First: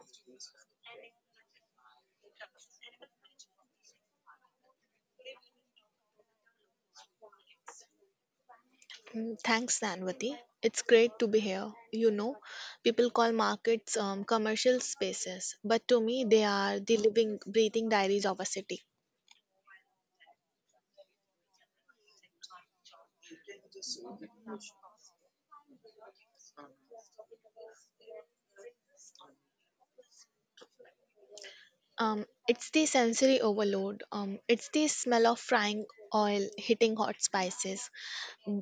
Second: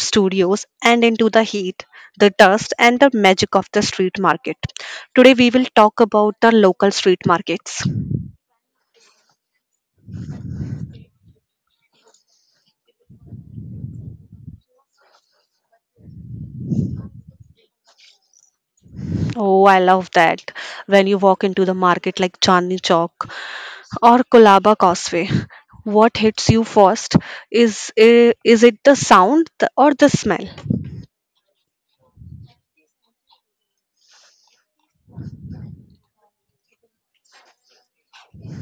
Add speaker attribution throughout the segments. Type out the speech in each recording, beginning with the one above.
Speaker 1: studios and into the heat, the dust, and the magic of the street market. Today we will talk about the local street markets.
Speaker 2: Thanks, Danvati. It's great to be here. You know, people call markets commercial spaces, but to me, they are the living, breathing diaries of a city.
Speaker 1: Oh, I love that. When you walk into the market like Chandni Chowk or Kolaba Causeway, what hits you first? Is it the sound or the smell?
Speaker 2: It's the sensory overload. It's the smell of frying oil hitting hot spices.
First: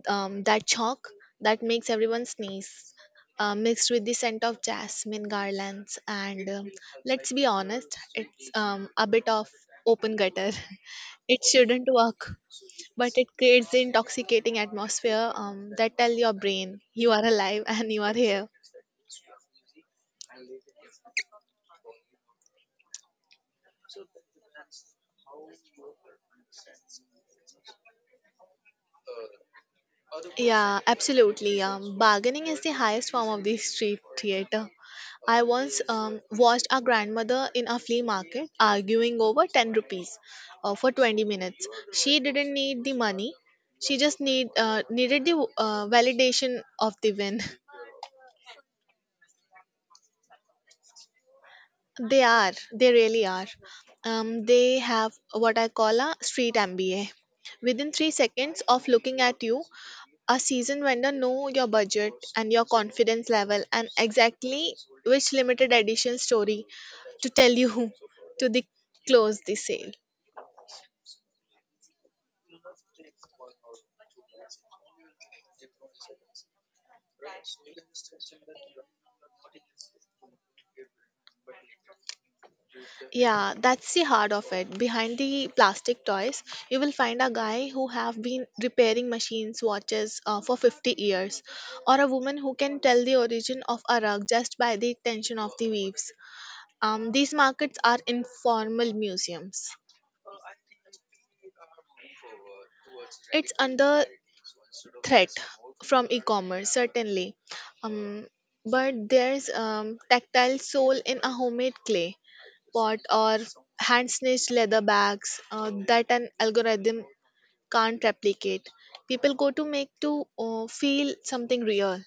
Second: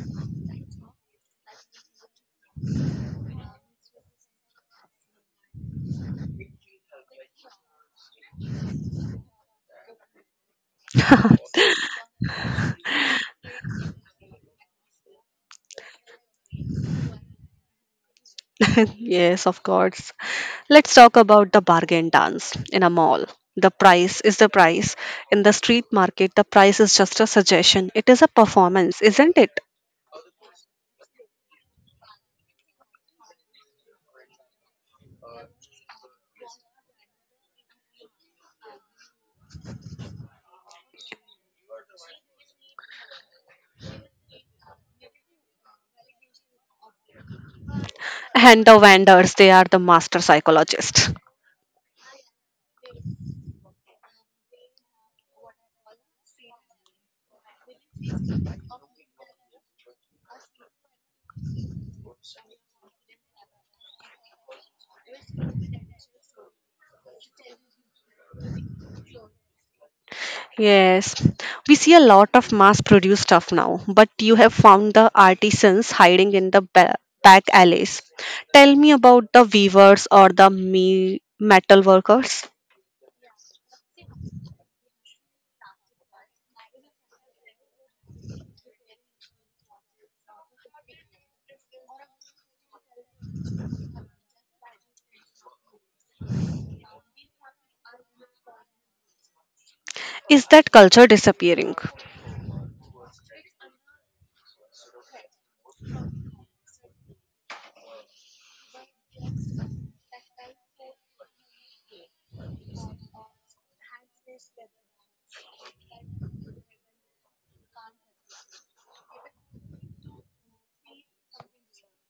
Speaker 2: That chalk that makes everyone sneeze, mixed with the scent of jasmine garlands. And let's be honest, it's a bit of open gutter. It shouldn't work, but it creates the intoxicating atmosphere that tell your brain you are alive and you are here.
Speaker 1: Yes, of course. Let's talk about the bargain dance in a mall. The price is the price. In the street market, the price is just a suggestion. It is a performance, isn't it?
Speaker 2: Yeah, absolutely. Bargaining is the highest form of the street theater. I once watched our grandmother in a flea market arguing over 10 rupees for 20 minutes. She didn't need the money, she just needed the validation of the win.
Speaker 1: And the vendors, they are the master psychologists.
Speaker 2: They are. They really are. They have what I call a street MBA. Within 3 seconds of looking at you, a seasoned vendor know your budget and your confidence level and exactly which limited edition story to tell you, to the close the sale.
Speaker 1: Yes, we see a lot of mass produced stuff now, but you have found the artisans hiding in the back alleys. Tell me about the weavers or the metal workers.
Speaker 2: Yeah, that's the heart of it. Behind the plastic toys, you will find a guy who have been repairing machines, watches for 50 years, or a woman who can tell the origin of a rug just by the tension of the weaves. These markets are informal museums.
Speaker 1: Is that culture disappearing?
Speaker 2: It's under threat from e-commerce certainly, um, but there's tactile sole in a homemade clay pot or hand stitched leather bags that an algorithm can't replicate. People go to make to feel something real.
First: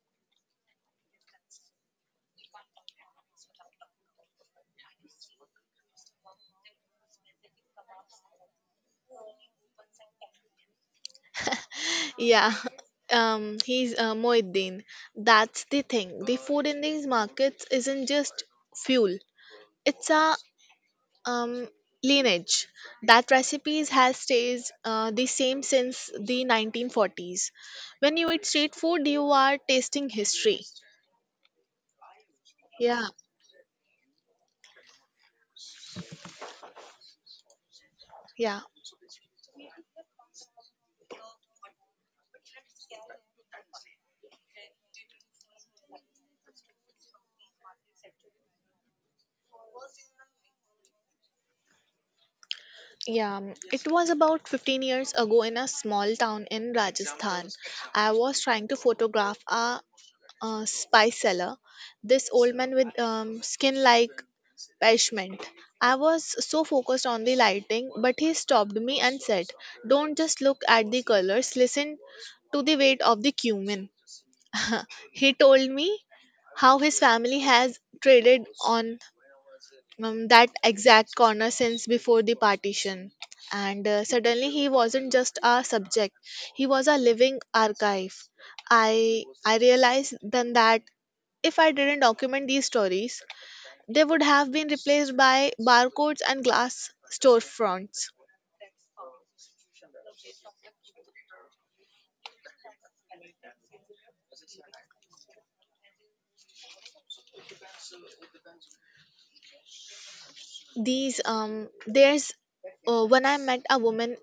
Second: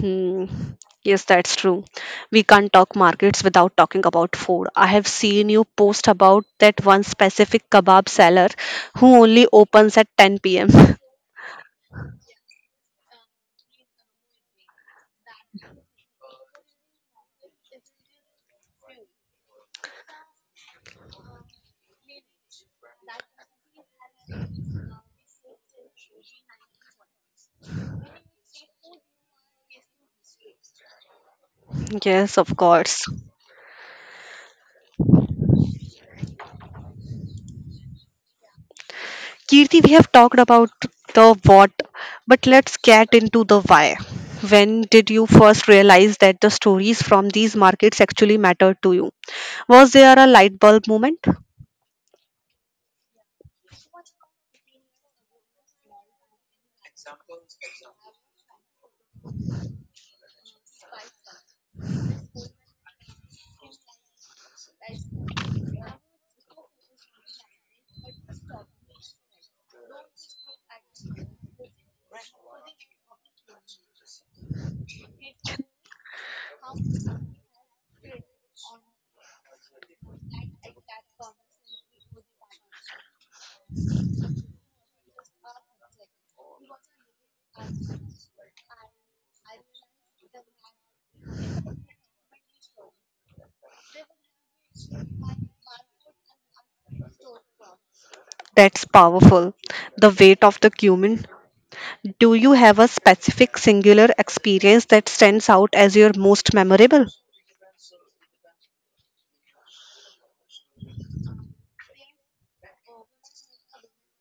Speaker 1: Hmm. Yes, that's true. We can't talk markets without talking about food. I have seen you post about that one specific kebab seller who only opens at 10 pm.
Speaker 2: Yeah. He's Moeddin. That's the thing. The food in these markets isn't just fuel. It's a um, lineage. That recipes has stayed the same since the 1940s. When you eat street food, you are tasting history.
Speaker 1: Yes, of
Speaker 2: Yeah,
Speaker 1: course.
Speaker 2: yeah,
Speaker 1: Kirti, we have talked about the what, but let's get into the why. When did you first realize that the stories from these markets actually mattered to you? Was there a light bulb moment?
Speaker 2: yeah. um, It was about 15 years ago in a small town in Rajasthan. I was trying to photograph a, spice seller, this old man with skin like parchment. I was so focused on the lighting, but he stopped me and said, don't just look at the colors, listen to the weight of the cumin. He told me how his family has traded on that exact corner since before the partition. And suddenly he wasn't just a subject, he was a living archive. I realized then that if I didn't document these stories, they would have been replaced by barcodes and glass storefronts.
Speaker 1: That's powerful. The weight of the cumin. Do you have a specific singular experience that stands out as your most memorable?
Speaker 2: These um there's uh, when I met a woman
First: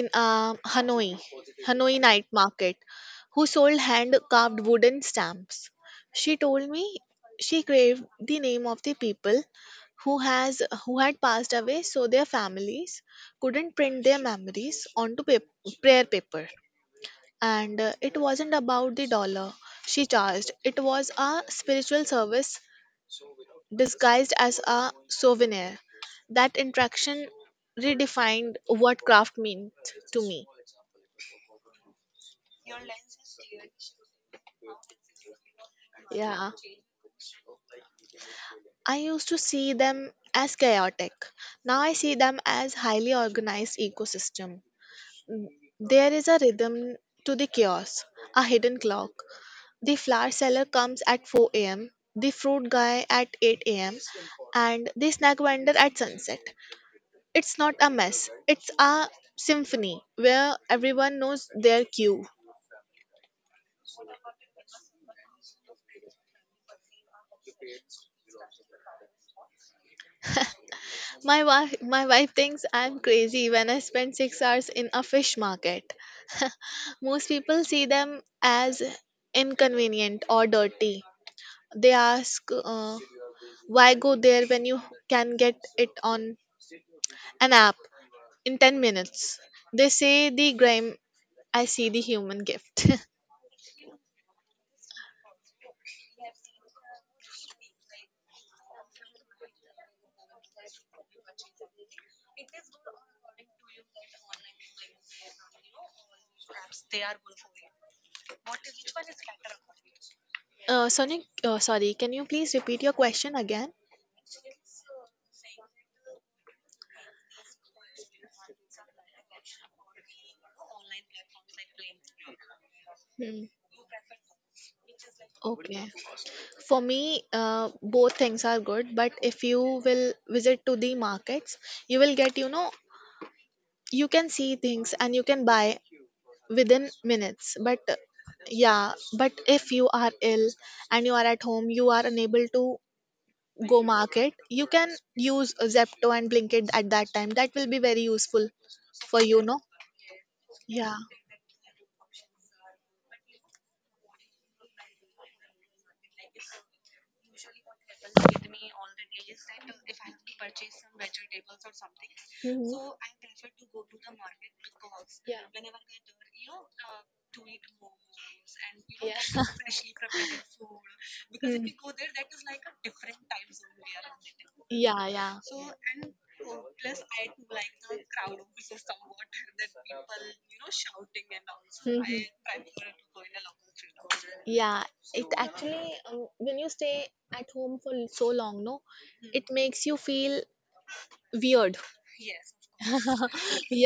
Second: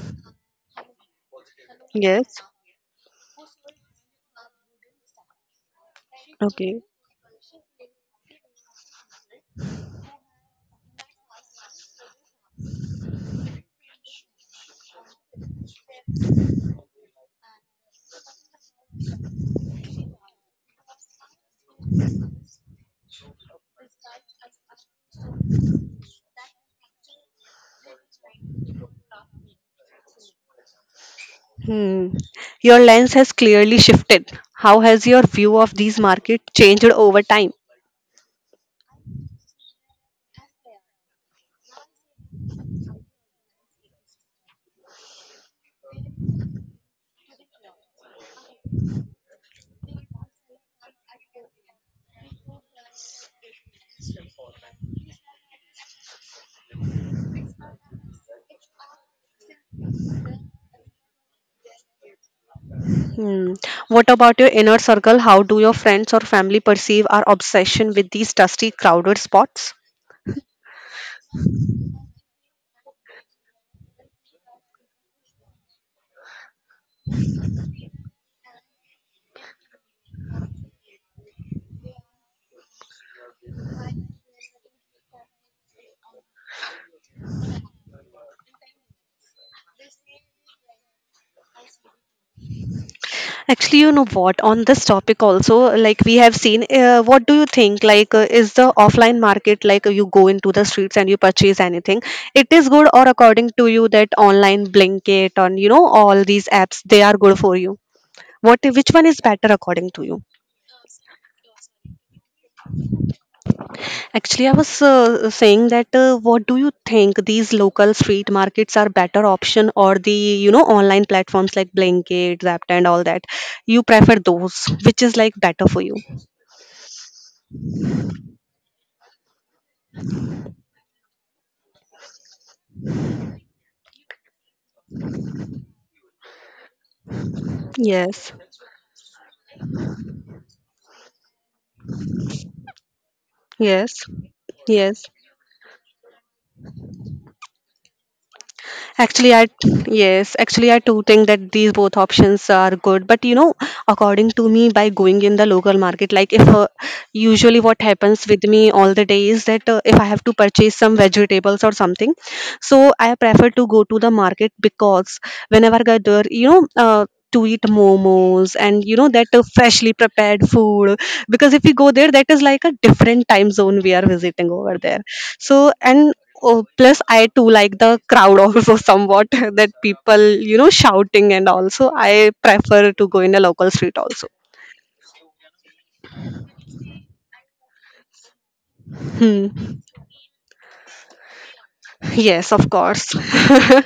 Speaker 2: in Hanoi, Hanoi night
Speaker 1: Yes.
Speaker 2: market, who sold hand carved wooden stamps. She told
Speaker 1: Okay.
Speaker 2: me she craved the name of the people who had passed away so their families couldn't print their memories onto prayer paper, and it wasn't about the dollar she charged. It was a spiritual service disguised as a souvenir. That interaction redefined what craft meant to me.
Speaker 1: Hmm. Your lens has clearly shifted. How has your view of these markets
Speaker 2: Yeah.
Speaker 1: changed over time?
Speaker 2: I used to see them as chaotic. Now I see them as highly organized ecosystem. There is a rhythm to the chaos, a hidden clock. The flower seller comes at 4 a.m., the fruit guy at 8 a.m., and the snack vendor at sunset. It's not a mess, it's a symphony where everyone knows their cue.
Speaker 1: Hmm. What about your inner circle? How do your friends or family perceive our obsession with these dusty, crowded spots?
Speaker 2: My wife thinks I'm crazy when I spend 6 hours in a fish market. Most people see them as inconvenient or dirty. They ask, why go there when you can get it on an app in 10 minutes? They say the grime, I see the human gift.
Speaker 1: Actually, you know what? On this topic also, like we have seen, what do you think? Like, is the offline market like you go into the streets and you purchase anything? It is good, or according to you, that online Blinkit and you know all these apps, they are good for you. What, which one is better according to you?
Speaker 2: Sonic, sorry, can you please repeat your question again?
Speaker 1: Actually, I was saying that what do you think these local street markets are better option or the you know online platforms like Blinkit, Zapped and all that?
Speaker 2: Hmm.
Speaker 1: You prefer those, which is like better for
Speaker 2: Okay.
Speaker 1: you?
Speaker 2: For me, both things are good, but if you will visit to the markets, you will get, you know, you can see things and you can buy within minutes. But
Speaker 1: Yes.
Speaker 2: yeah, but if you are ill and you are at home, you are unable to go
Speaker 1: Yes.
Speaker 2: market, you can
Speaker 1: Yes.
Speaker 2: use Zepto and Blinkit at that time. That will be very useful for
Speaker 1: Actually,
Speaker 2: you,
Speaker 1: I
Speaker 2: no?
Speaker 1: Yes, actually I
Speaker 2: Yeah.
Speaker 1: do think that these both options are good. But you know, according to me, by going in the local market, like if usually what happens with me all the day is that if I have to purchase some vegetables or something,
Speaker 2: Mhm.
Speaker 1: so I prefer to go to the market because whenever I go, you know. To eat momos
Speaker 2: And
Speaker 1: and
Speaker 2: you
Speaker 1: you
Speaker 2: know,
Speaker 1: know
Speaker 2: yeah,
Speaker 1: that
Speaker 2: that is
Speaker 1: freshly
Speaker 2: freshly prepared
Speaker 1: prepared
Speaker 2: food.
Speaker 1: food, because
Speaker 2: Because if,
Speaker 1: if
Speaker 2: mm,
Speaker 1: we
Speaker 2: you go
Speaker 1: go there,
Speaker 2: there,
Speaker 1: that
Speaker 2: that
Speaker 1: is
Speaker 2: is
Speaker 1: like a different time zone
Speaker 2: way
Speaker 1: we are
Speaker 2: around.
Speaker 1: visiting over there,
Speaker 2: Yeah, yeah. So
Speaker 1: so
Speaker 2: and
Speaker 1: and oh,
Speaker 2: yes,
Speaker 1: plus
Speaker 2: I
Speaker 1: I
Speaker 2: too
Speaker 1: too
Speaker 2: like
Speaker 1: like
Speaker 2: the
Speaker 1: the
Speaker 2: crowd,
Speaker 1: crowd
Speaker 2: over
Speaker 1: also somewhat
Speaker 2: that
Speaker 1: that people,
Speaker 2: you
Speaker 1: you know,
Speaker 2: know shout.
Speaker 1: shouting and
Speaker 2: So,
Speaker 1: also
Speaker 2: mhm, I
Speaker 1: I prefer
Speaker 2: primarily
Speaker 1: to go in a local street
Speaker 2: because,
Speaker 1: also.
Speaker 2: yeah, it actually um, when you stay at home for so long, no, hmm, it
Speaker 1: Hmm.
Speaker 2: makes you feel weird.
Speaker 1: Yes, of course.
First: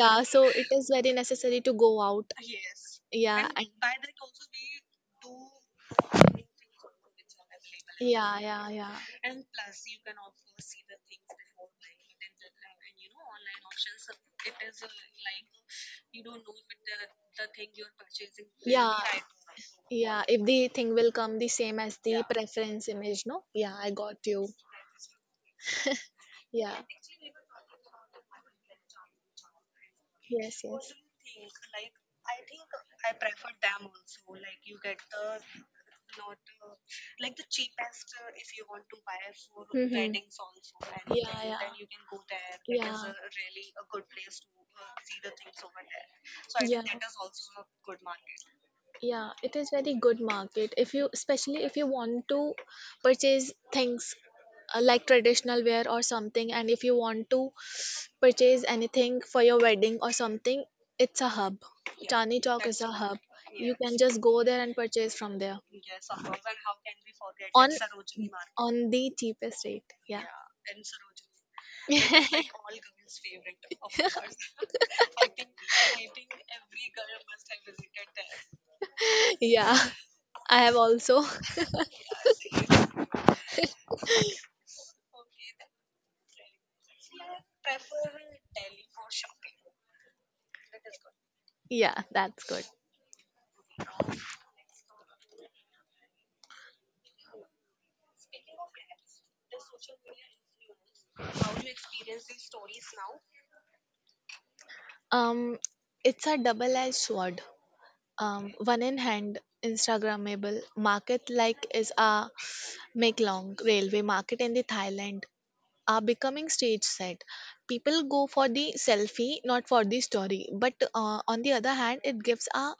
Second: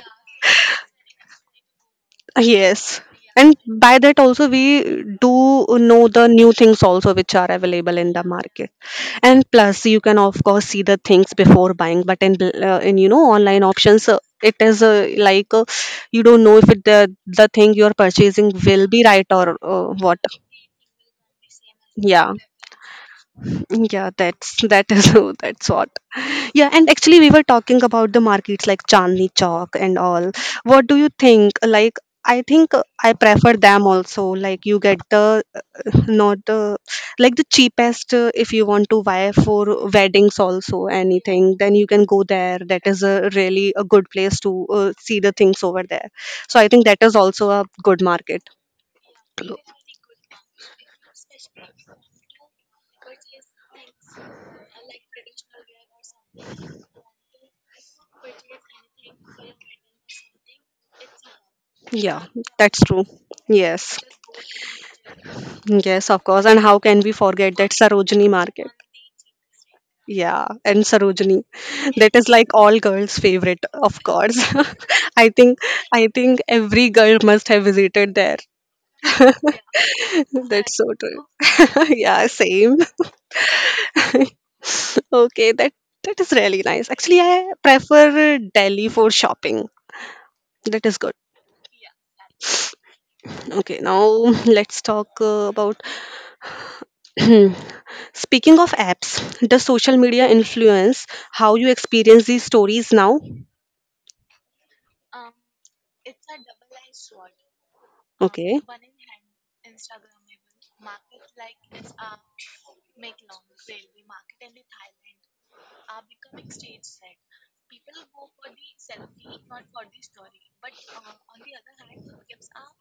Speaker 2: so it is very necessary to go out.
Speaker 1: Yes.
Speaker 2: Yeah. and
Speaker 1: And
Speaker 2: and by
Speaker 1: by
Speaker 2: that
Speaker 1: that
Speaker 2: also
Speaker 1: also
Speaker 2: we,
Speaker 1: we do know the new things also which are available in the
Speaker 2: yeah, yeah,
Speaker 1: market.
Speaker 2: yeah.
Speaker 1: And plus you can of course see the things before buying, but in you know online options, it is like you don't know if the thing you are purchasing will be right or what.
Speaker 2: Yeah, if the thing will come the same as
Speaker 1: Yeah.
Speaker 2: preference image, no. Yeah, I
Speaker 1: Yeah,
Speaker 2: got you.
Speaker 1: that is that's what. Yeah,
Speaker 2: Yeah.
Speaker 1: and actually we were talking about the markets like Chandni Chowk and all. What do you think? Like I think I prefer them also. Like you get the, not the, like the cheapest, if you want to buy for weddings also anything, then you can go there. That is a really a good place to see the things over there. So I think that is also a good market.
Speaker 2: Yeah, it is very good market, if you, especially if you want to purchase things like traditional wear or something, and if you want to purchase anything for your wedding or something, it's a hub.
Speaker 1: Yeah,
Speaker 2: Chani Chowk is
Speaker 1: that's
Speaker 2: a
Speaker 1: true.
Speaker 2: hub. You can
Speaker 1: Yes.
Speaker 2: just go there and purchase from there
Speaker 1: Yes, of course. And how can we forget
Speaker 2: on
Speaker 1: that Sarojini market?
Speaker 2: on the cheapest rate. Yeah.
Speaker 1: Yeah, and Sarojini. That is like all girls' favorite, of course. I think I think every girl must have visited there.
Speaker 2: Yeah, I have
Speaker 1: That's so
Speaker 2: also.
Speaker 1: true. Yeah, same. Okay, that is really nice. Actually, I prefer Delhi for shopping. That is good.
Speaker 2: Yeah, that's good.
Speaker 1: Okay, now let's talk about speaking of apps, does social media influence how you experience these stories now?
Speaker 2: Um, it's a double-edged sword.
Speaker 1: Okay.
Speaker 2: One in hand, Instagrammable market like is a Meklong railway market in the Thailand are becoming stage set. People go for the selfie, not for the story. But on the other hand, it gives a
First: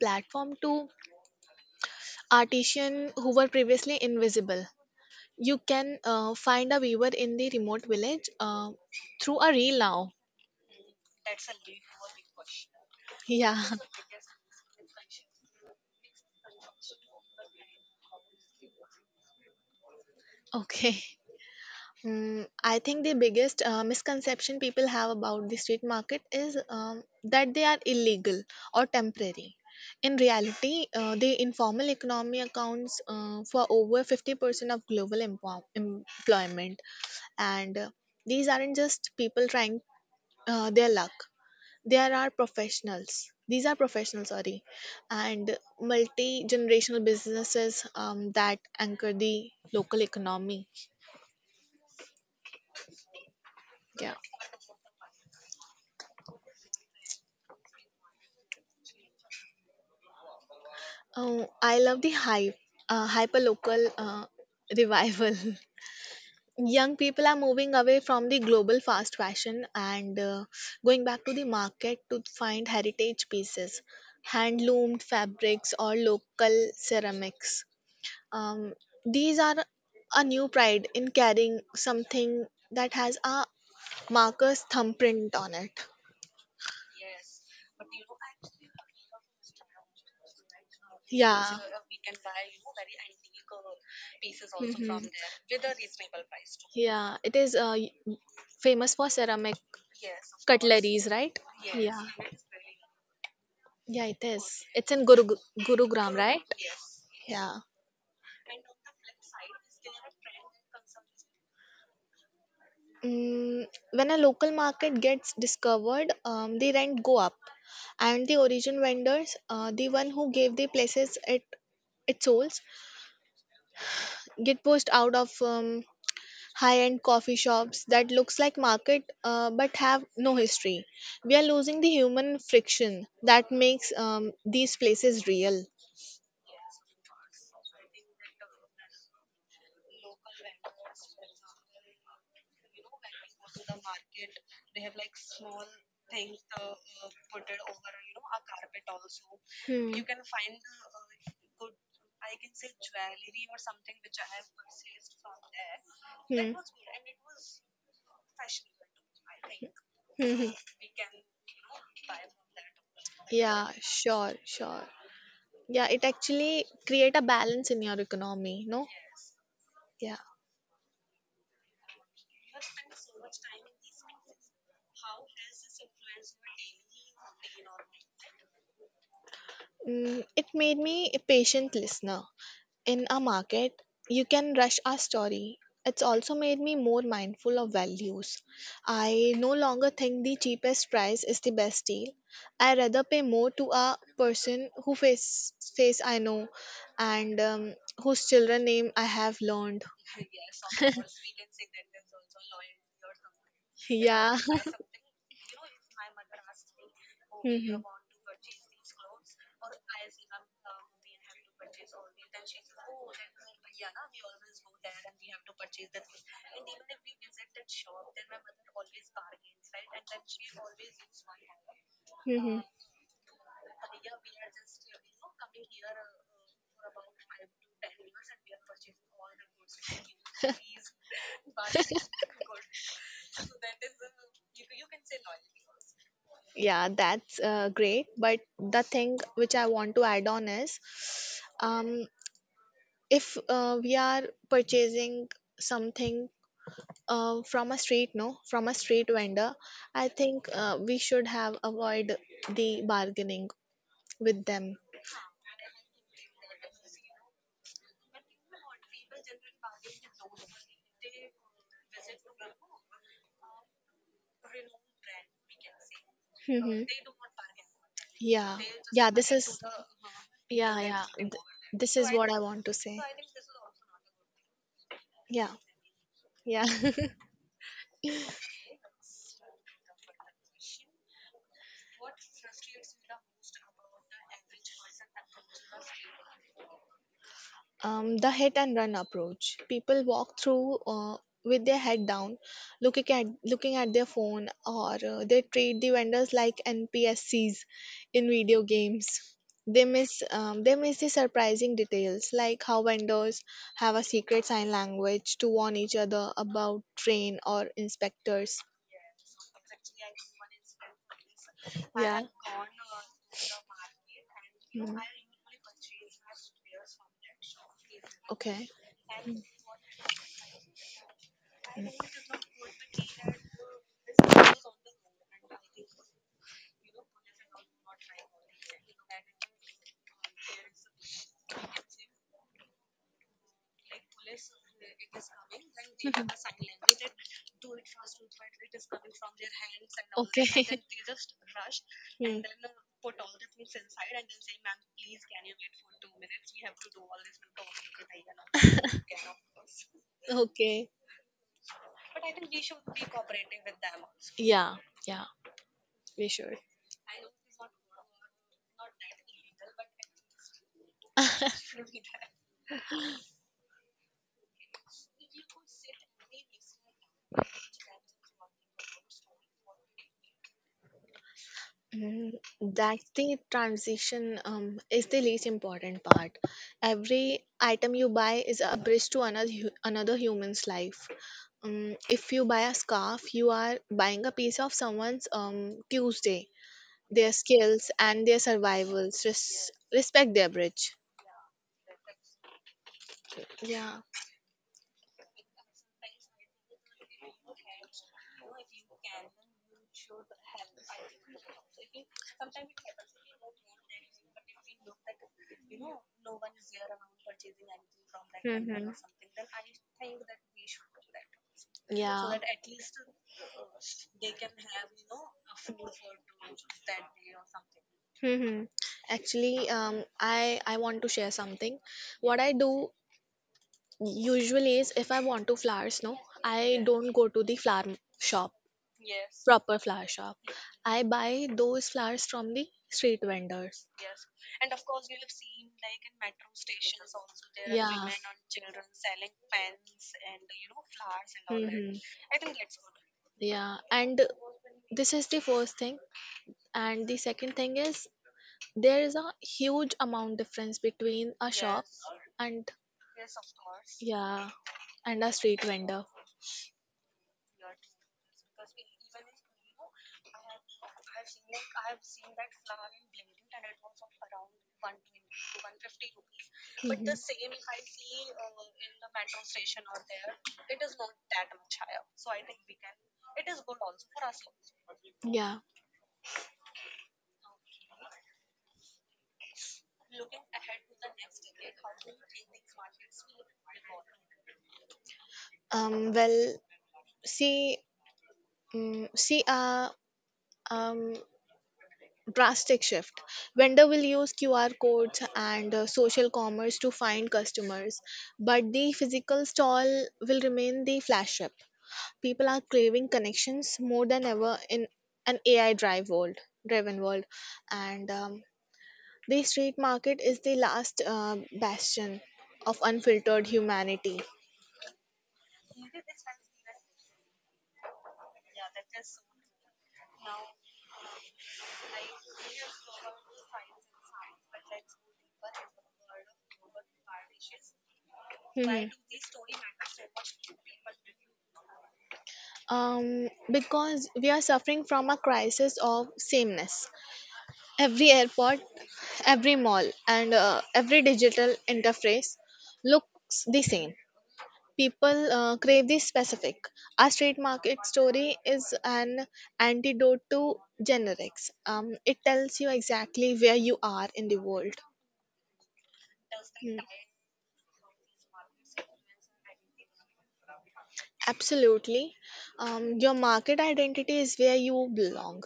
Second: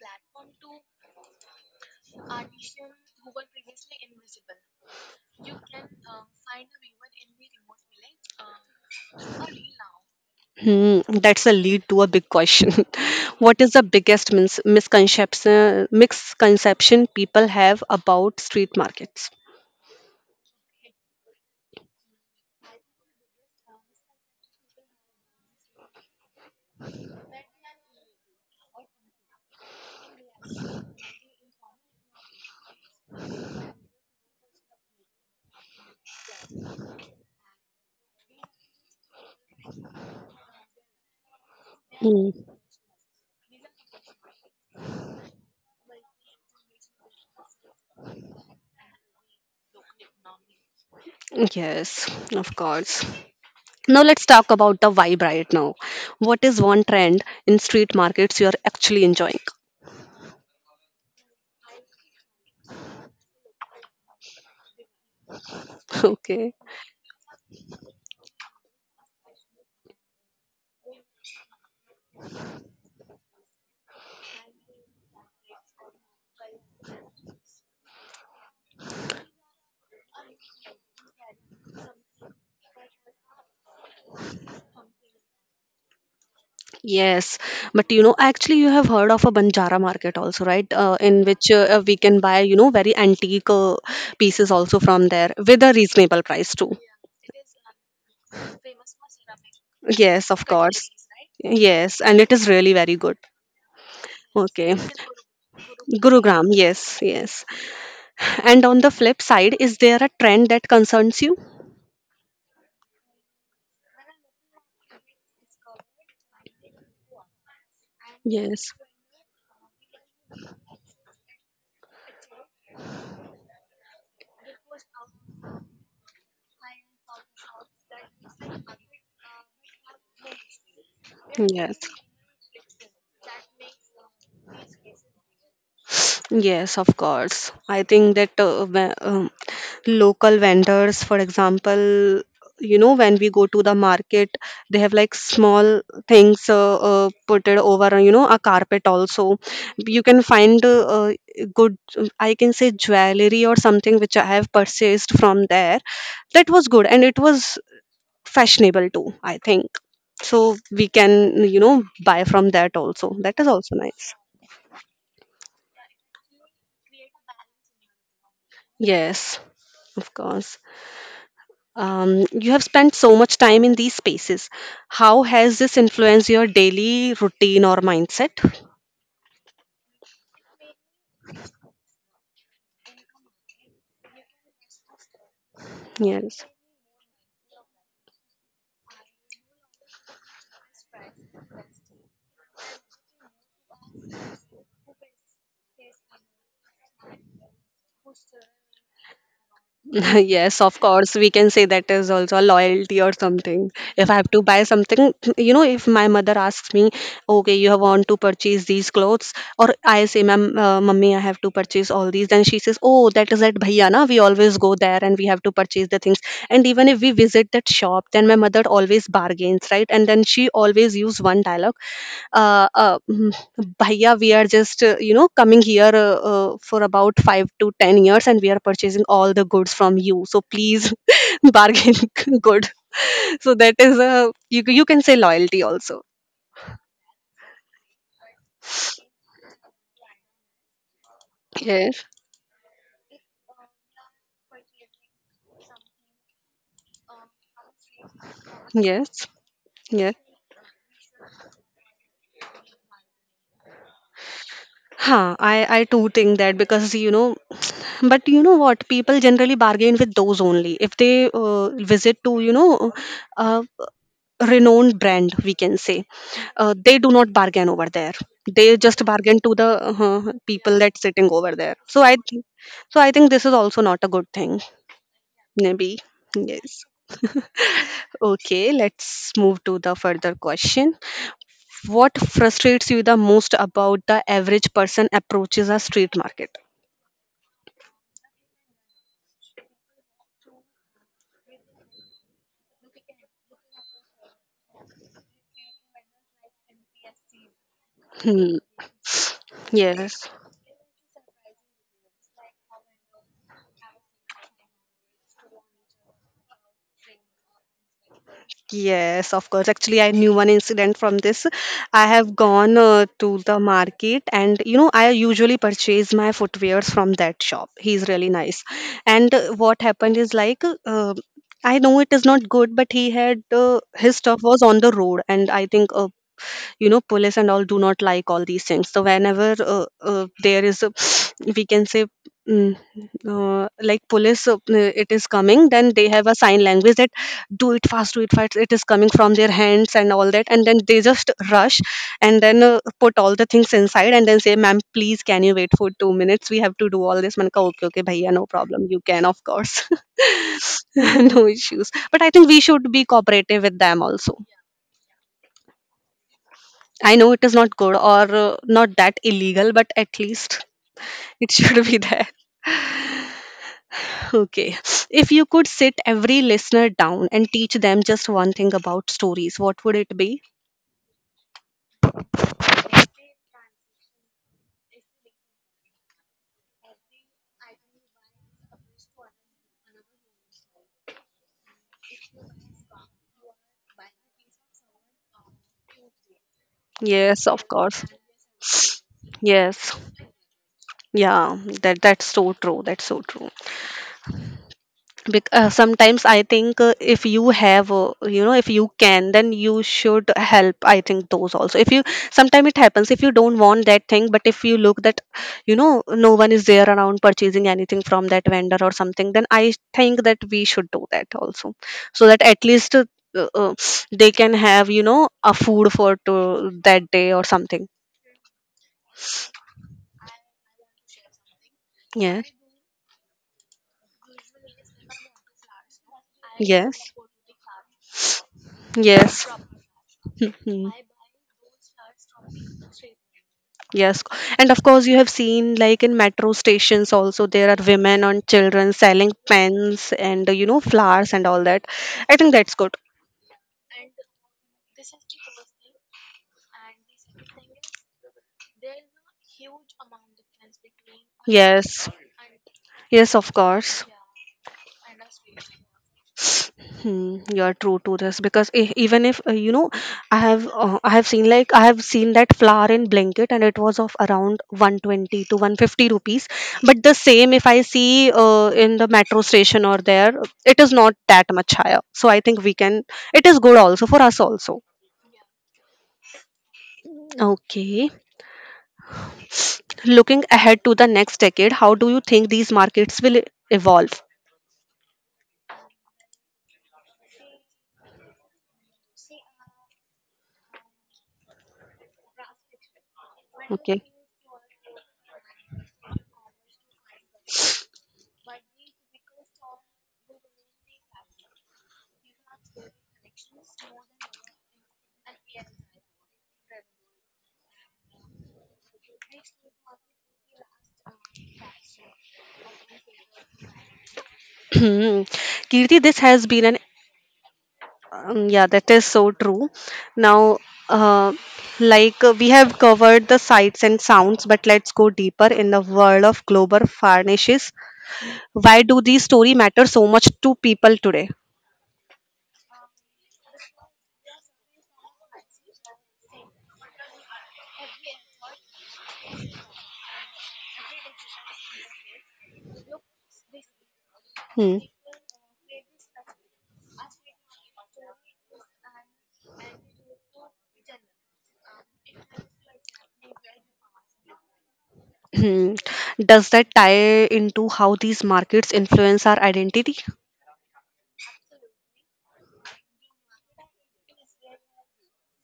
Speaker 2: platform to artisans who were previously invisible. You can find a viewer in the remote village through a reel now.
Speaker 1: Hmm, that's a lead to a big question.
Speaker 2: Yeah.
Speaker 1: What is the biggest misconception people have about street markets?
Speaker 2: Okay. I think the biggest misconception people have about the street market is that they are illegal or temporary. In reality, the informal economy accounts for over 50% of global employment. And these aren't just people trying their luck, there are
Speaker 1: Mm.
Speaker 2: professionals. These are professionals, sorry, and multi generational businesses that anchor the local economy.
Speaker 1: Yes, of course. Now
Speaker 2: Yeah.
Speaker 1: let's talk about the vibe right now. What is one trend in street markets you are actually enjoying?
Speaker 2: Oh, I love the hyperlocal revival.
Speaker 1: Okay.
Speaker 2: Young people are moving away from the global fast fashion and going back to the market to find heritage pieces, hand loomed fabrics, or local ceramics. Um, these are a new pride in carrying something that has a marker's thumbprint on it.
Speaker 1: Yes, but you know, actually, you have heard of a Banjara market also, right? Uh, in
Speaker 2: Yeah.
Speaker 1: which uh,
Speaker 2: Mhm.
Speaker 1: uh, we can buy, you know, very antique pieces also from there with a reasonable price too.
Speaker 2: Yeah, it is famous for ceramic
Speaker 1: Yes, of course.
Speaker 2: cutleries, right? Yeah.
Speaker 1: Yes, and it is really very good.
Speaker 2: Yeah, it is.
Speaker 1: Okay.
Speaker 2: It's in Gurugram, right?
Speaker 1: Gurugram, yes, yes.
Speaker 2: Yeah.
Speaker 1: And on the flip side, is there a trend that concerns you?
Speaker 2: Mm, when a local market gets discovered, the rent go up, and the
Speaker 1: Yes.
Speaker 2: origin vendors, the one who gave the places it it sold, get pushed out of high-end coffee shops that looks like market but have no history. We are
Speaker 1: Yes.
Speaker 2: losing the human friction that makes these places real.
Speaker 1: Yes, of course. I think that local vendors, for example, you know, when we go to the market, they have like small things put it over, you know, a carpet also.
Speaker 2: Hmm.
Speaker 1: You can find good, I can say jewelry or something which I have purchased from there. That was good and it was fashionable too, I think.
Speaker 2: Hmm. Hmm.
Speaker 1: So we can, you know, buy from that also. That is
Speaker 2: Yeah,
Speaker 1: also nice.
Speaker 2: sure, sure. Yeah, it actually create a balance in your economy, no?
Speaker 1: Yes, of
Speaker 2: Yeah.
Speaker 1: course. You have spent so much time in these spaces. How has this influenced your daily routine or mindset?
Speaker 2: It made me a patient listener. In a market, you can rush our story. It's also
Speaker 1: Yes,
Speaker 2: made me more mindful of values. I no longer think the cheapest price is the best deal. I rather pay more to a person who face I know, and whose children name I have learned.
Speaker 1: yes, of course. We can say that is also a loyalty or something. If I have
Speaker 2: Yeah.
Speaker 1: to buy something, you know, if my mother asks me, okay, you have
Speaker 2: Mhm.
Speaker 1: want to purchase these clothes, or I say, ma'am, mummy, I have to purchase all these, then she says, oh, that is that bhaiya na. We always go there and we have to purchase the things. And even if we visit that shop, then my mother always bargains, right? And then she always use one dialogue
Speaker 2: Mhm.
Speaker 1: uh, uh, mm, bhaiya, we are just you know coming here for about 5 to 10 years and we are purchasing all the goods from you, so please bargain good. So that is a, you can say loyalty also.
Speaker 2: Yeah, that's great. But the thing which I want to add on is,
Speaker 1: Yes.
Speaker 2: um, if we are purchasing something from a street, no, from a street
Speaker 1: Yes.
Speaker 2: vendor, I
Speaker 1: Yes.
Speaker 2: think we should have avoid the bargaining with them.
Speaker 1: Huh, I too think that because you know, but you know what? People generally bargain with those only if they visit to you know, uh, renowned brand we can say.
Speaker 2: Mhm.
Speaker 1: They do not bargain over there.
Speaker 2: Yeah,
Speaker 1: They just
Speaker 2: yeah, this
Speaker 1: bargain to
Speaker 2: is,
Speaker 1: the people
Speaker 2: yeah,
Speaker 1: that's
Speaker 2: yeah,
Speaker 1: sitting
Speaker 2: th-
Speaker 1: over there.
Speaker 2: this is what I want to say.
Speaker 1: So I think this is also not a good thing.
Speaker 2: Yeah,
Speaker 1: Maybe
Speaker 2: yeah.
Speaker 1: yes. Okay, let's move to the further question. What frustrates you the most about the average person approaches a street market?
Speaker 2: The hit and run approach. People walk through with their head down, looking at their phone, or they treat the vendors like NPSCs in
Speaker 1: Hmm.
Speaker 2: video games.
Speaker 1: Yes.
Speaker 2: They miss the surprising details like how vendors have a secret sign language to warn each other about train or inspectors.
Speaker 1: Yes, of course. Actually, I knew one incident from this. I
Speaker 2: Yeah.
Speaker 1: have gone to the market and you know,
Speaker 2: Mm.
Speaker 1: I usually purchase my footwears from that shop. He's really nice.
Speaker 2: Okay.
Speaker 1: And
Speaker 2: Mm.
Speaker 1: what happened is like I know it is not good, but he had his stuff was on the road, and I think you know police and all do not like all these things. So whenever there is a we can say mm, like police it is coming, then they have a sign language that do it fast, do it fast, it is coming from their hands and all that,
Speaker 2: Okay.
Speaker 1: and then they just rush and then put all the things inside and then say, ma'am, please can you wait for 2 minutes, we have to do all this, man. Okay, okay, bhaiya, no problem, you can of course
Speaker 2: Hmm. Okay.
Speaker 1: no issues, but I think we should be cooperative with them also.
Speaker 2: Yeah. Yeah. We should.
Speaker 1: I know it is not good or not that illegal, but at least it should be there. Okay. If you could sit every listener down and teach them just one thing about stories, what would it be?
Speaker 2: Mm, that's the transition is the least important part. Every item you buy is a bridge to another human's life. If you buy a scarf, you are buying a piece of someone's Tuesday, their
Speaker 1: Yes, of
Speaker 2: skills
Speaker 1: course.
Speaker 2: and their survivals.
Speaker 1: Yes.
Speaker 2: Respect their bridge.
Speaker 1: Yeah, that's so true. That's so true.
Speaker 2: Yeah.
Speaker 1: Sometimes I think if you have you know if you can, then you should help. I think those also, if you sometimes it happens, if you don't want that thing, but if you look that you know no one is there around purchasing anything from that vendor
Speaker 2: Mhm.
Speaker 1: or something, then I think that we should do that also,
Speaker 2: Yeah.
Speaker 1: so that at least uh, they can have you know a food for to that day or something.
Speaker 2: Hmm. Actually, I want to share something. What
Speaker 1: Yeah.
Speaker 2: I do, usually, is if I want to flowers, no, I don't
Speaker 1: Yes.
Speaker 2: go to the flower shop,
Speaker 1: Yes.
Speaker 2: proper flower shop.
Speaker 1: Mhm.
Speaker 2: I buy those flowers from the street vendors.
Speaker 1: Yes, and of course you have seen like in metro stations also there are
Speaker 2: Yeah.
Speaker 1: women and children selling pens and you know flowers and all that.
Speaker 2: Hmm.
Speaker 1: I think that's good.
Speaker 2: Yeah, and this is the first thing. And the second thing is there is a huge amount difference between a shop
Speaker 1: Yes,
Speaker 2: and,
Speaker 1: yes, of course.
Speaker 2: yeah, and a street vendor.
Speaker 1: Hmm, you're true to this because even if I have seen that flower in blanket and it was of around 120 to 150 rupees. But the same
Speaker 2: Hmm.
Speaker 1: if I see in the metro station or there, it is not that much higher. So I think we can. It is good also for us also.
Speaker 2: Yeah.
Speaker 1: Okay, looking ahead to the next decade, how do you think these markets will evolve?
Speaker 2: Well, see, see a um, drastic shift. Vendor will use QR codes and social commerce to find customers, but the physical stall will remain the flagship. People are craving connections more than ever in an driven world, and the street market is the last bastion of unfiltered humanity.
Speaker 1: Hmm. Kirti, this has been an yeah, that is so true. Now, uh, like we have covered the sights and sounds, but let's go deeper in the world of global varnishes. Why
Speaker 2: Hmm.
Speaker 1: do these story matter so much to people today?
Speaker 2: Um, because we are suffering from a crisis of sameness. Every airport, every mall, and every digital interface looks the same.
Speaker 1: Hmm.
Speaker 2: People crave the specific. Our street market story is an antidote to generics. It tells you exactly where you are in the world.
Speaker 1: Hmm. Does that
Speaker 2: Hmm.
Speaker 1: tie into how these markets influence our identity?
Speaker 2: Absolutely. Your market identity is where you belong.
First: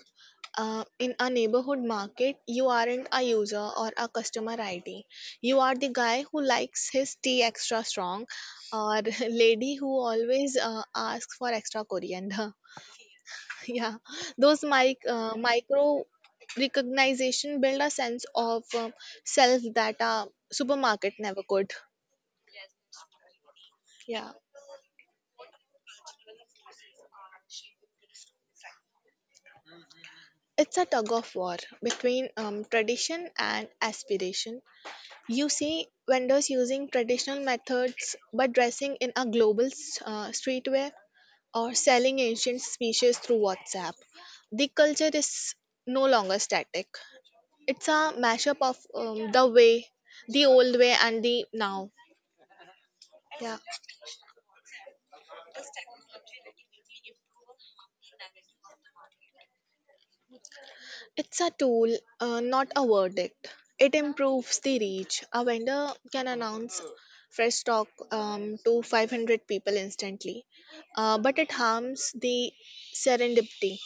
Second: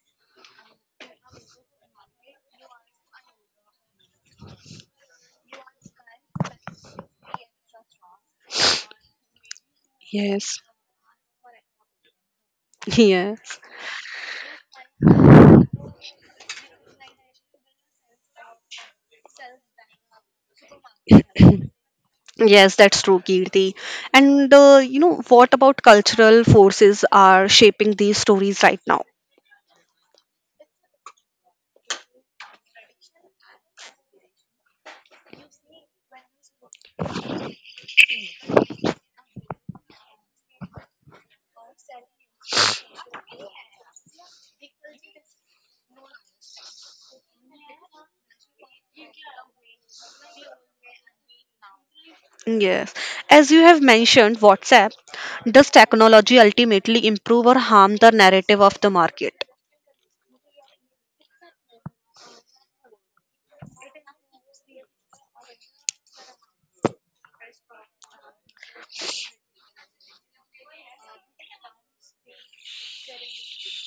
Speaker 2: In a neighborhood market, you aren't a user or a customer ID. You are the guy who likes his tea extra strong or lady who always
Speaker 1: Yes.
Speaker 2: asks for extra coriander.
Speaker 1: Yes.
Speaker 2: Yeah, those micro recognition build a sense of self that a supermarket never could.
Speaker 1: Yes, that's true, Kirti.
Speaker 2: Yeah,
Speaker 1: And you know, what about cultural forces are shaping these stories right now?
Speaker 2: it's a tug of war between tradition and aspiration. You see vendors using traditional methods but dressing in a streetwear, or selling ancient species through WhatsApp. The culture is no longer static. It's a mashup of the old way and the now.
Speaker 1: Yes. As
Speaker 2: Yeah,
Speaker 1: you have mentioned, WhatsApp, does technology ultimately improve or harm the narrative of the market?
Speaker 2: it's a tool, not a verdict. It improves the reach. A vendor can announce fresh stock to 500 people instantly, but it harms the serendipity.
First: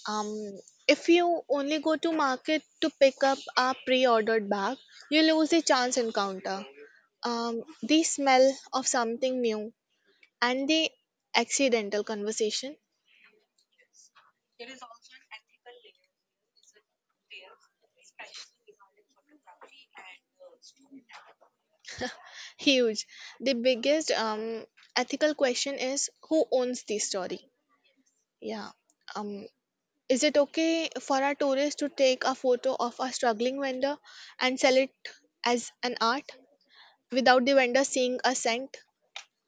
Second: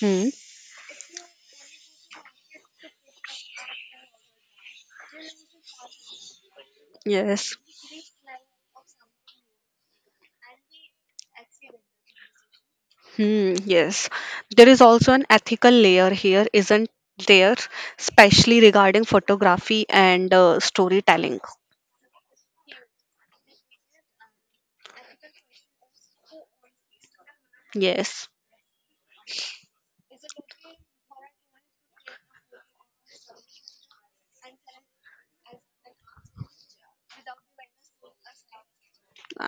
Speaker 1: Hmm.
Speaker 2: Um, if you only go to market to pick up a pre-ordered bag, you lose the chance encounter.
Speaker 1: Yes.
Speaker 2: The smell of something new and the accidental conversation.
Speaker 1: Hmm, yes. There is also an ethical layer here, isn't there? Especially regarding photography and storytelling.
Speaker 2: Huge. The biggest ethical question is, who owns the story?
Speaker 1: Yes.
Speaker 2: Yeah. Um, is it okay for a tourist to take a photo of a struggling vendor and sell it as an art without the vendor seeing a cent?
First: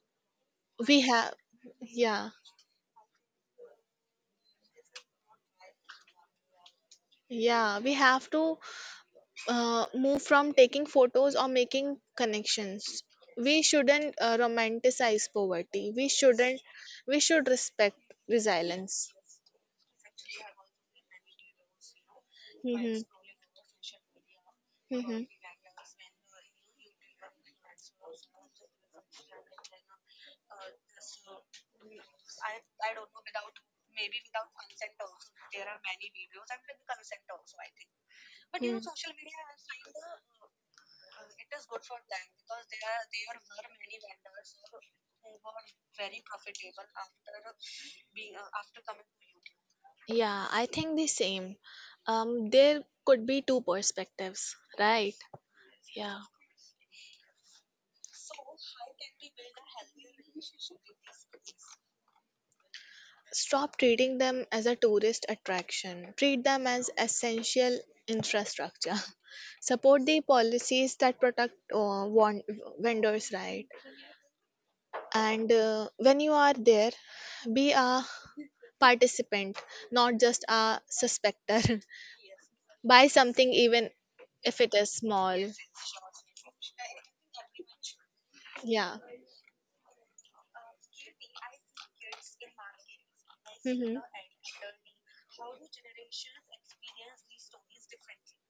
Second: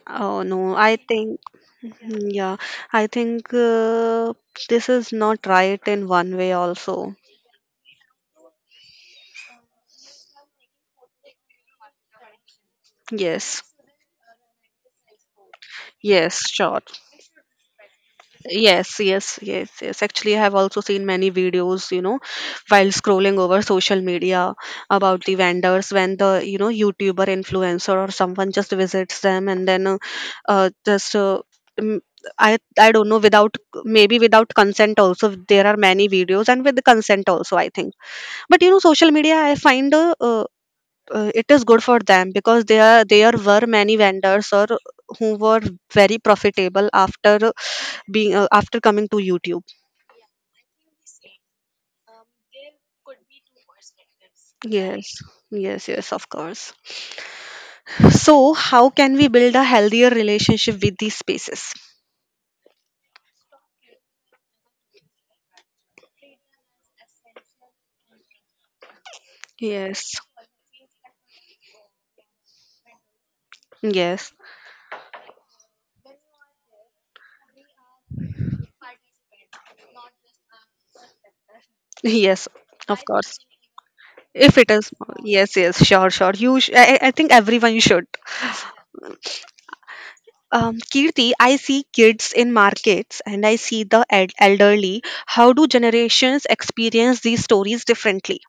Speaker 1: Oh, no.
Speaker 2: We have,
Speaker 1: Hmm,
Speaker 2: yeah,
Speaker 1: yeah, I think this is not right in one way, also.
Speaker 2: yeah, we have to move from taking photos or making connections. We
Speaker 1: Yes.
Speaker 2: shouldn't romanticize poverty, we
Speaker 1: Yes,
Speaker 2: shouldn't,
Speaker 1: sure.
Speaker 2: we should respect resilience.
Speaker 1: Yes, yes, yes, yes. Actually, I have also seen many videos, you know, while
Speaker 2: Mhm.
Speaker 1: scrolling over social media
Speaker 2: Mhm.
Speaker 1: about
Speaker 2: Mm.
Speaker 1: the vendors when the, you know, YouTuber influencer or someone just visits them and then just mm, I don't know without maybe without consent also there are many videos and with the consent also I think. But you know, social media I find it is good for them because there were many vendors or who were very profitable after being after coming to YouTube.
Speaker 2: Yeah, I think the same. There could be two perspectives,
Speaker 1: Yes,
Speaker 2: right?
Speaker 1: yes, yes,
Speaker 2: Yeah.
Speaker 1: of course. So how can we build a healthier relationship with these spaces?
Speaker 2: Stop treating them as a tourist attraction. Treat them as essential infrastructure. Support the
Speaker 1: Yes,
Speaker 2: policies that protect vendors' right.
Speaker 1: yes.
Speaker 2: And when you are there, be a participant, not just a suspector.
Speaker 1: Yes,
Speaker 2: Buy
Speaker 1: of course,
Speaker 2: something even
Speaker 1: if
Speaker 2: if
Speaker 1: it
Speaker 2: it is
Speaker 1: is.
Speaker 2: small.
Speaker 1: Yes, yes, sure, sure, you sh- I think everyone should.
Speaker 2: Yeah.
Speaker 1: Kirti, I see kids in markets and I see
Speaker 2: Hmm.
Speaker 1: the elderly. How do generations experience these stories differently?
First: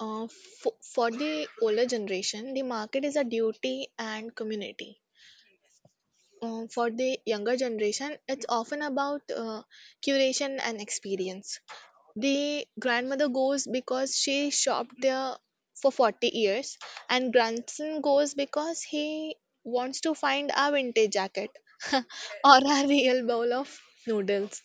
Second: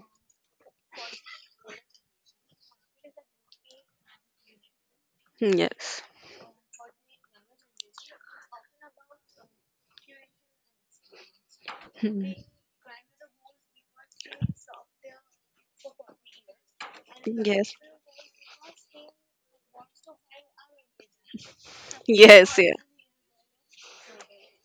Speaker 2: Uh, for the older generation, the market is a duty and community.
Speaker 1: Yes.
Speaker 2: For the younger generation, it's often about curation and experience.
Speaker 1: Hmm.
Speaker 2: The grandmother goes because she shopped there for 40 years, and
Speaker 1: Yes.
Speaker 2: grandson goes because he wants to find a vintage jacket or
Speaker 1: Yes. Yeah.
Speaker 2: a real bowl of noodles.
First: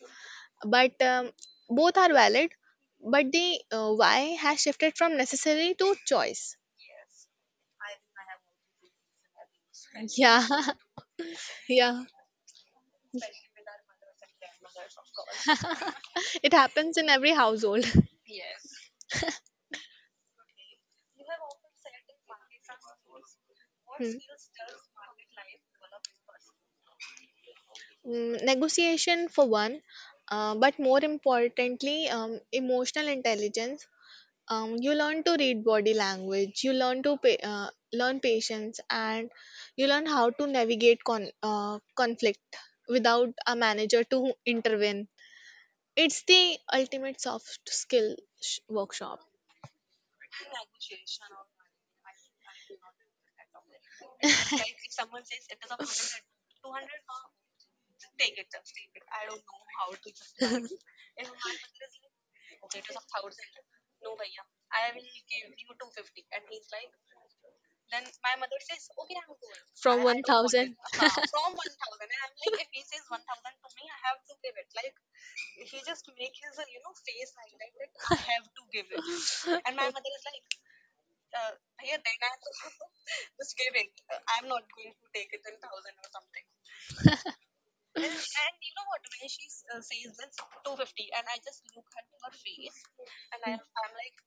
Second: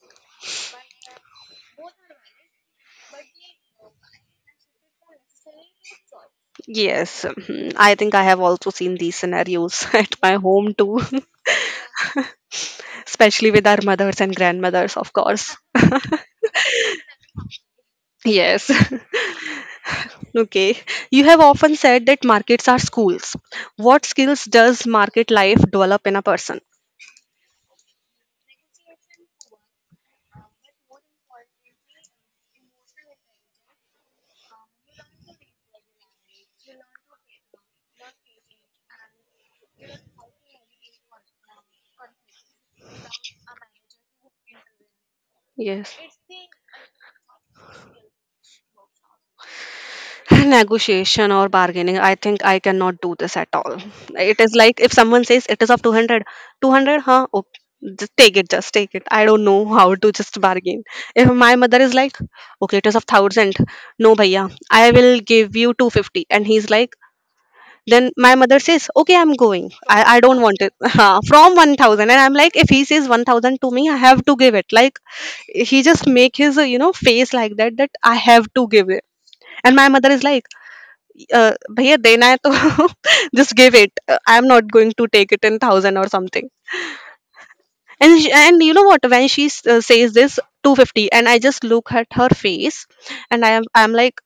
Speaker 2: But both are valid, but the why has shifted from necessary to choice.
Speaker 1: Yes. Mhm. I think I have also seen these scenarios at my
Speaker 2: Yeah,
Speaker 1: home too,
Speaker 2: yeah.
Speaker 1: especially with our mothers and grandmothers, of course.
Speaker 2: It happens in every household.
Speaker 1: Yes. Okay. You have often said that markets are schools. What
Speaker 2: Hmm.
Speaker 1: skills does market life develop in a person?
Speaker 2: Mm, negotiation for one, but more importantly, emotional intelligence. You learn to read body language. You learn to learn patience, and you learn how to navigate conflict without a manager to intervene.
Speaker 1: Yes.
Speaker 2: It's the ultimate soft skill workshop.
Speaker 1: Negotiation or bargaining, I think I cannot do this at all. It is like if someone says it is of 200, 200, huh, oh, just take it, just take it. I don't know how to just bargain. If my mother is like, okay, it is of 1000, no bhaiya, I will give you 250, and he's like. Then my mother says, "Okay, I'm going. I,
Speaker 2: From
Speaker 1: I
Speaker 2: one
Speaker 1: don't want it."
Speaker 2: thousand.
Speaker 1: From 1000, and I'm like, if he says 1000 to me, I have to give it. Like he just make his you know, face like that, that I have to give it. And my mother is like, uh, "भैया देना है तो just give it. I'm not going to take it in thousand or something." And she, and you know what? When she says this 250, and I just look at her face, and I'm like,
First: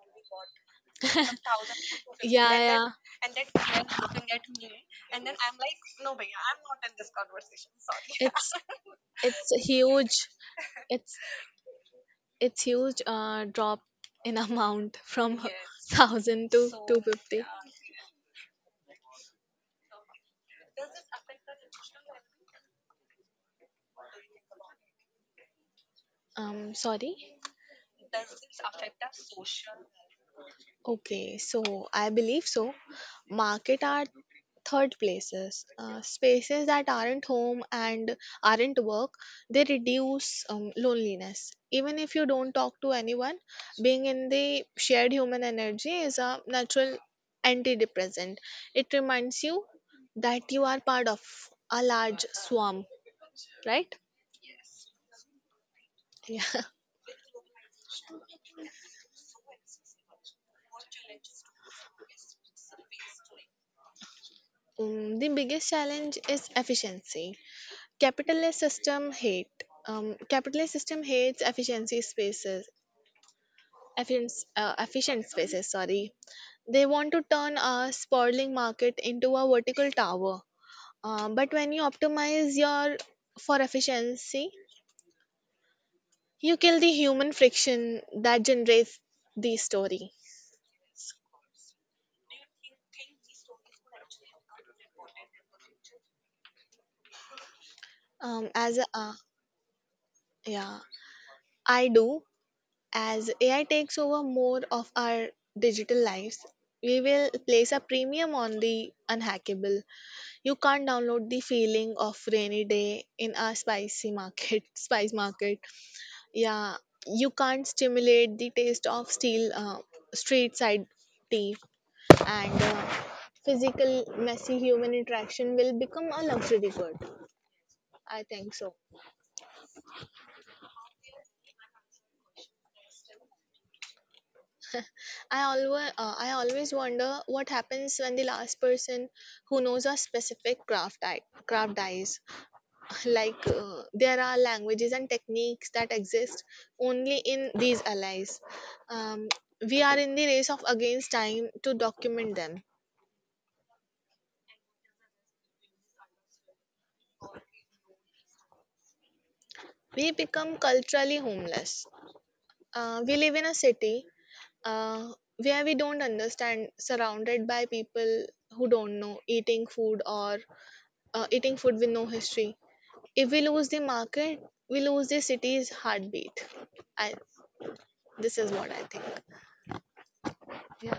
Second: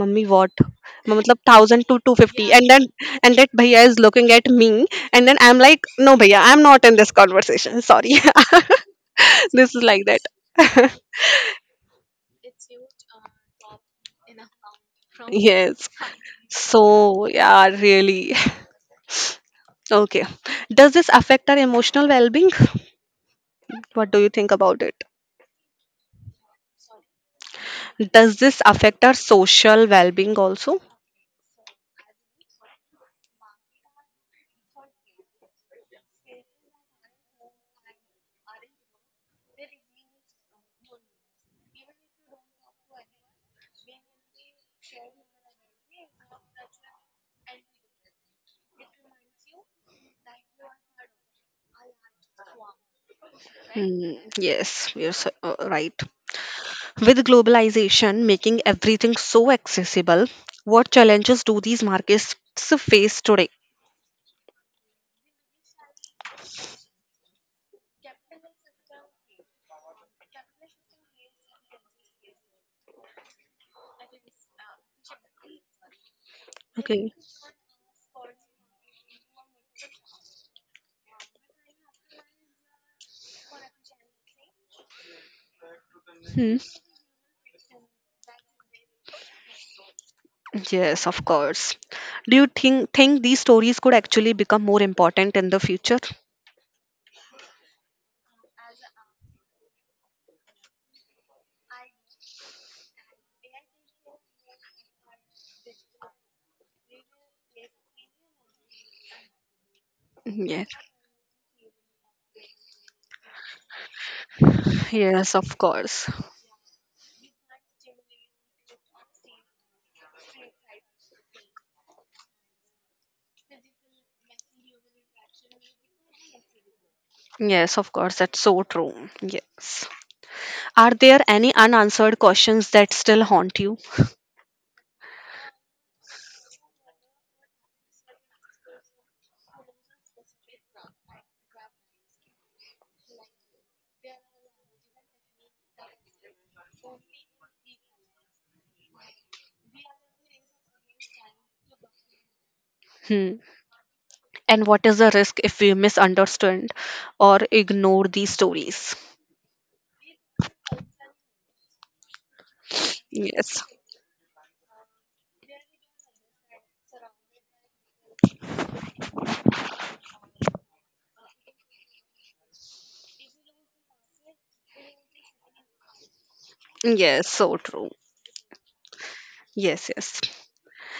Speaker 1: mummy, what म- मतलब 1000 to 250? And then,
Speaker 2: Yeah,
Speaker 1: and that bhaiya is looking at me, and then I'm like, no bhaiya, I'm not in this conversation, sorry.
Speaker 2: yeah. It's
Speaker 1: This is like that.
Speaker 2: huge, it's it's huge, drop in amount. From one
Speaker 1: Yes.
Speaker 2: thousand to two
Speaker 1: So,
Speaker 2: fifty
Speaker 1: yeah, really. Okay. Does this affect our emotional well-being? What do you think about it?
Speaker 2: Sorry.
Speaker 1: Does this affect our social well being also?
Speaker 2: Okay, so I believe so. Market are third places, spaces that aren't home and aren't work. They reduce loneliness. Even if you don't talk to anyone, being in the shared human energy is a natural antidepressant. It reminds you that you are part of a large swarm, right?
Speaker 1: Hmm, yes, you're so, right.
Speaker 2: Yeah.
Speaker 1: With globalization making everything so accessible, what challenges do these markets face today?
Speaker 2: The biggest challenge is efficiency capitalist system hate capitalist system hates efficient spaces, sorry. They
Speaker 1: Okay.
Speaker 2: want to turn a sprawling market into a vertical tower, but when you optimize your for efficiency,
Speaker 1: Hmm.
Speaker 2: you kill the human friction that generates the story.
Speaker 1: Yes, of course. Do you think these stories could actually become more important in the future?
Speaker 2: um, as a, uh, yeah, I do. As AI takes over more of our digital lives, we will place a premium on the unhackable. You
Speaker 1: Yes.
Speaker 2: can't download the feeling of rainy day in a spicy market, spice
Speaker 1: Yes, of
Speaker 2: market.
Speaker 1: course.
Speaker 2: Yeah, you can't stimulate the taste of steel street side tea, and physical messy human interaction will become a luxury good.
Speaker 1: Yes, of course.
Speaker 2: I
Speaker 1: That's
Speaker 2: think
Speaker 1: so
Speaker 2: so.
Speaker 1: true. Yes. Are there any unanswered questions that still haunt you?
Speaker 2: I always wonder what happens when the last person who knows a specific craft dies. Like there are languages and techniques that exist only in these allies. um, we are in the race of against time to document them.
Speaker 1: Hmm. And what is the risk if we misunderstand or ignore these stories?
Speaker 2: We become culturally homeless. We live in a
Speaker 1: Yes.
Speaker 2: city, uh, where we don't understand, surrounded by people who don't know eating food with no history. If we lose the market, we lose the city's heartbeat. I,
Speaker 1: Yes, so true.
Speaker 2: this is what I think.
Speaker 1: Yes, yes.
Speaker 2: Yeah,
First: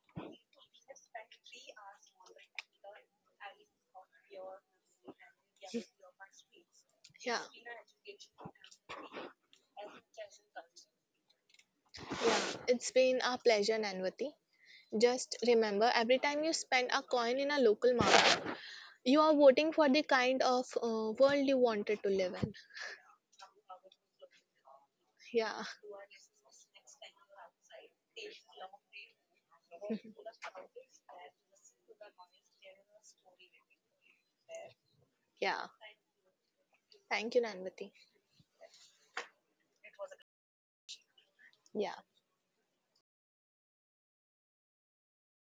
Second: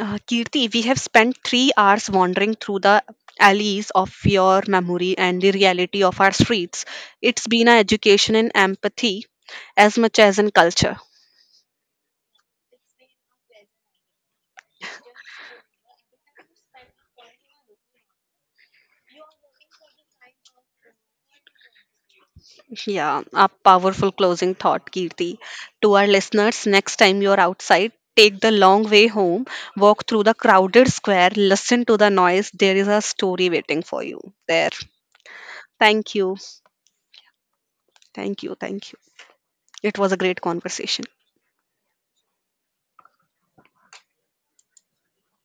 Speaker 1: Kirti, we have spent 3 hours wandering through the alleys of your memory and the reality of our streets.
Speaker 2: yeah.
Speaker 1: It's been an education in empathy as much as in culture.
Speaker 2: Yeah, it's been a pleasure, Nanvati. Just remember, every time you spend a coin in a local market, you are voting for the kind of world you wanted to live in.
Speaker 1: Yeah, a powerful closing thought, Kirti.
Speaker 2: Yeah,
Speaker 1: To our listeners, next time you're outside, take the long way home, walk through the crowded square, listen to the noise. There is a story waiting for you there.
Speaker 2: yeah.
Speaker 1: Thank you.
Speaker 2: Thank you, Nanvati.
Speaker 1: Thank you. Thank you. It was a great conversation.
Speaker 2: Yeah.